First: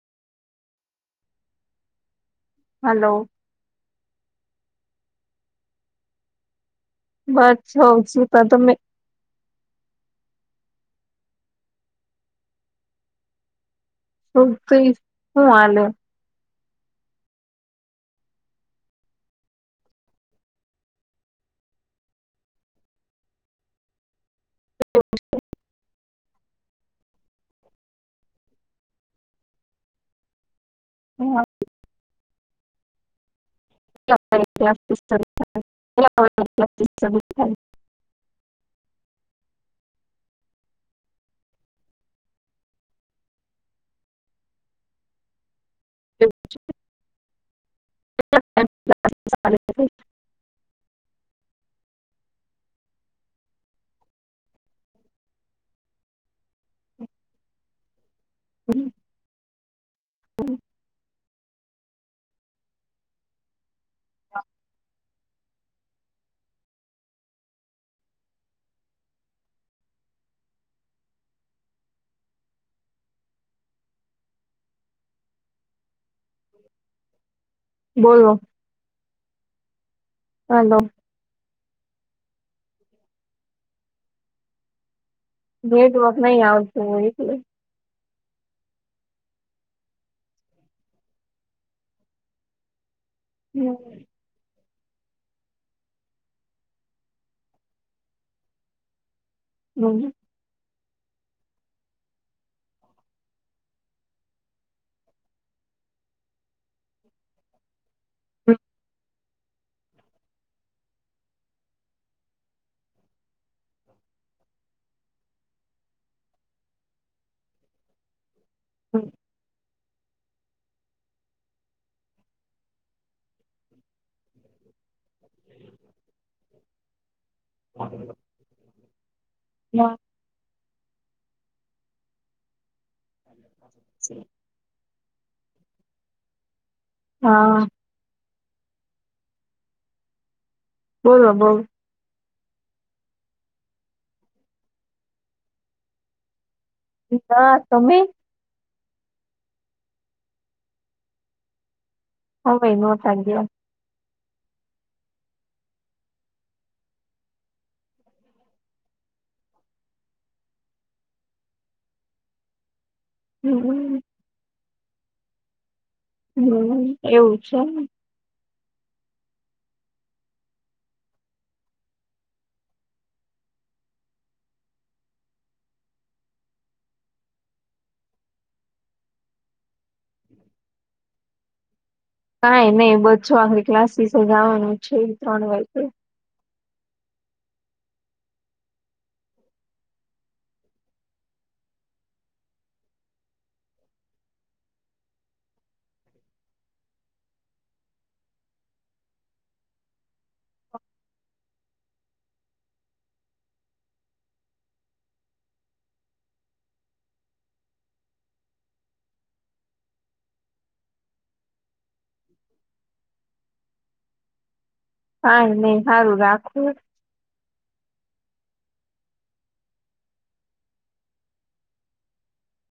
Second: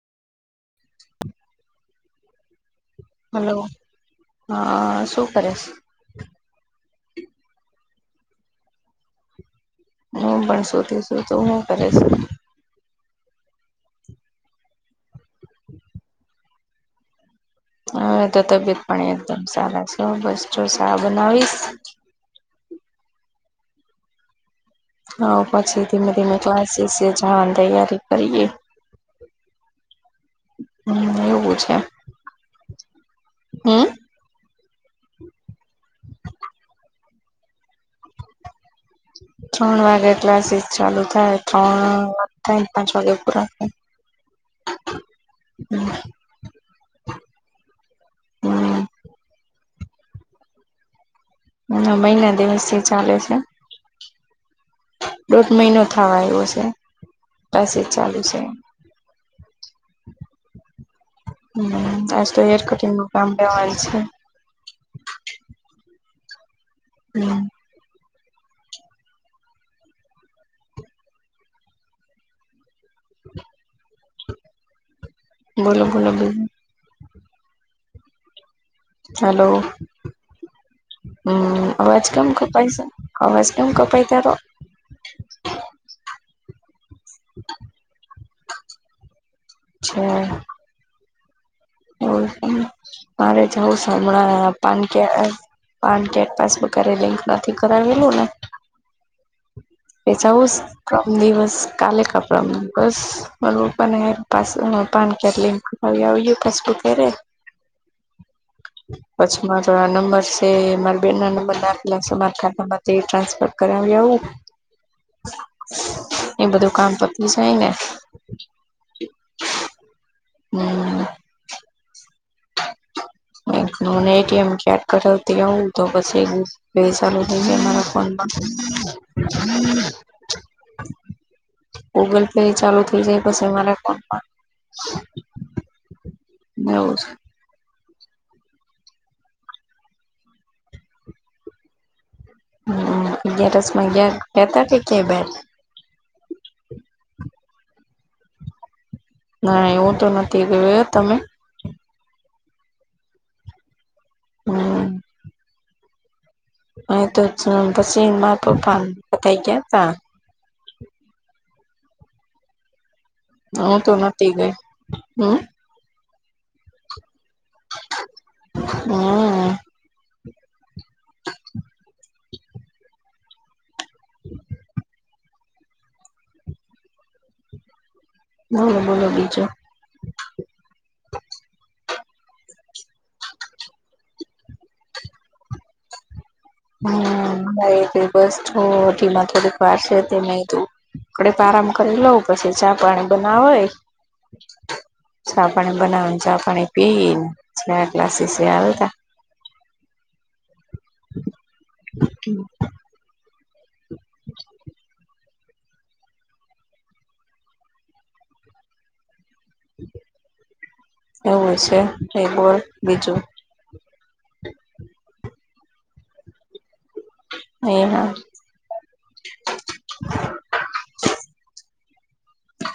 Hello હ શું કરેશે? બસ હઉછ ત તમે- હું પણ શોતીશું તો હું કરે છું? તો તો હું આલે- હા તો તબિયત પણ એકદમ સારા છે બસ જો સા બનાવીશ- હા [unintelligible] હ પછી ધીમે ધીમે તોલાસી સ જવાની તૈયારી કરીએ- હમ એવું છે હમ ક્લાલા વિ [unintelligible] ત્રણ વાગે ક્લાસીસ ચાલુ થાય ત્રણ થાયને પાંચ વાગે પૂરા થાય. હમ હમ [unintelligible] હ મહિના દિવસ થી ચાલે છે. દોઢ મહિનો થવા આવ્યો છે પસે ચાલુ છે. હમ- [unintelligible] [inaudible] હમ- હ આજ તો એર કટીનનું કામડાવા છે. હમ [unintelligible] બોલો બોલો બો? બોલો- હલો- હાલો. હમ અવાજ કેમ કપાય છે અવાજ કેમ કપાય તારો નેટવર્ક નહી આવતું હું એટલે અ છેા. એવ પણ મારે જવું હમળા પાન પાન કાર્ડ પાસબુક્યારે લિંક નથી કરાવેલું ને હમ જેવુછ મ દિવસ કાલે કપડા બસ મ્પાને પા પાન કે-' હવે ય ફેસબુક ર પછી મારો નંબર છે મારા બેન ના નંબર ના આપેલા છે મારા ખાતામાં તે ટ્રાન્સફર કરાવી આવું. એ બધું કામ પત જય ને હમ એટીએમ કેડ કરાવતી હું તો બસ એ બે ચાલુ થઈ અરા ફોન ના ગૂગલ પે ચાલુ થઇ જાય પછી મારા ફોનમા એવું છે. હા બોલો બોલ હમ અગિયારસમાંગ કેતા કે કે બેર હા સમમી ના એવું તો નથી ગયું તમે અમે નતા ગે હમ અ તો પછી મા પઈ ગયા તા હ તો નથી ગઈ હમ હમ એવું છે. હમ બલો બલો બીજો કઈ નહી બો આખરે ક્લાસ વિસે જવાનું છે ત્રણ વાગ્યે હમટીીમાં થોડીક વાર છે તે ન તું ડીપ આરામ કરી લઉ પછી ચા પાણી બનાવેય ચા પાણી બનાવને ચા પાણી પીને ચ ગ્લાસીસ આવતા હમ એવું છે એકબલ બીજું હા નહ સારું રાખું એ હા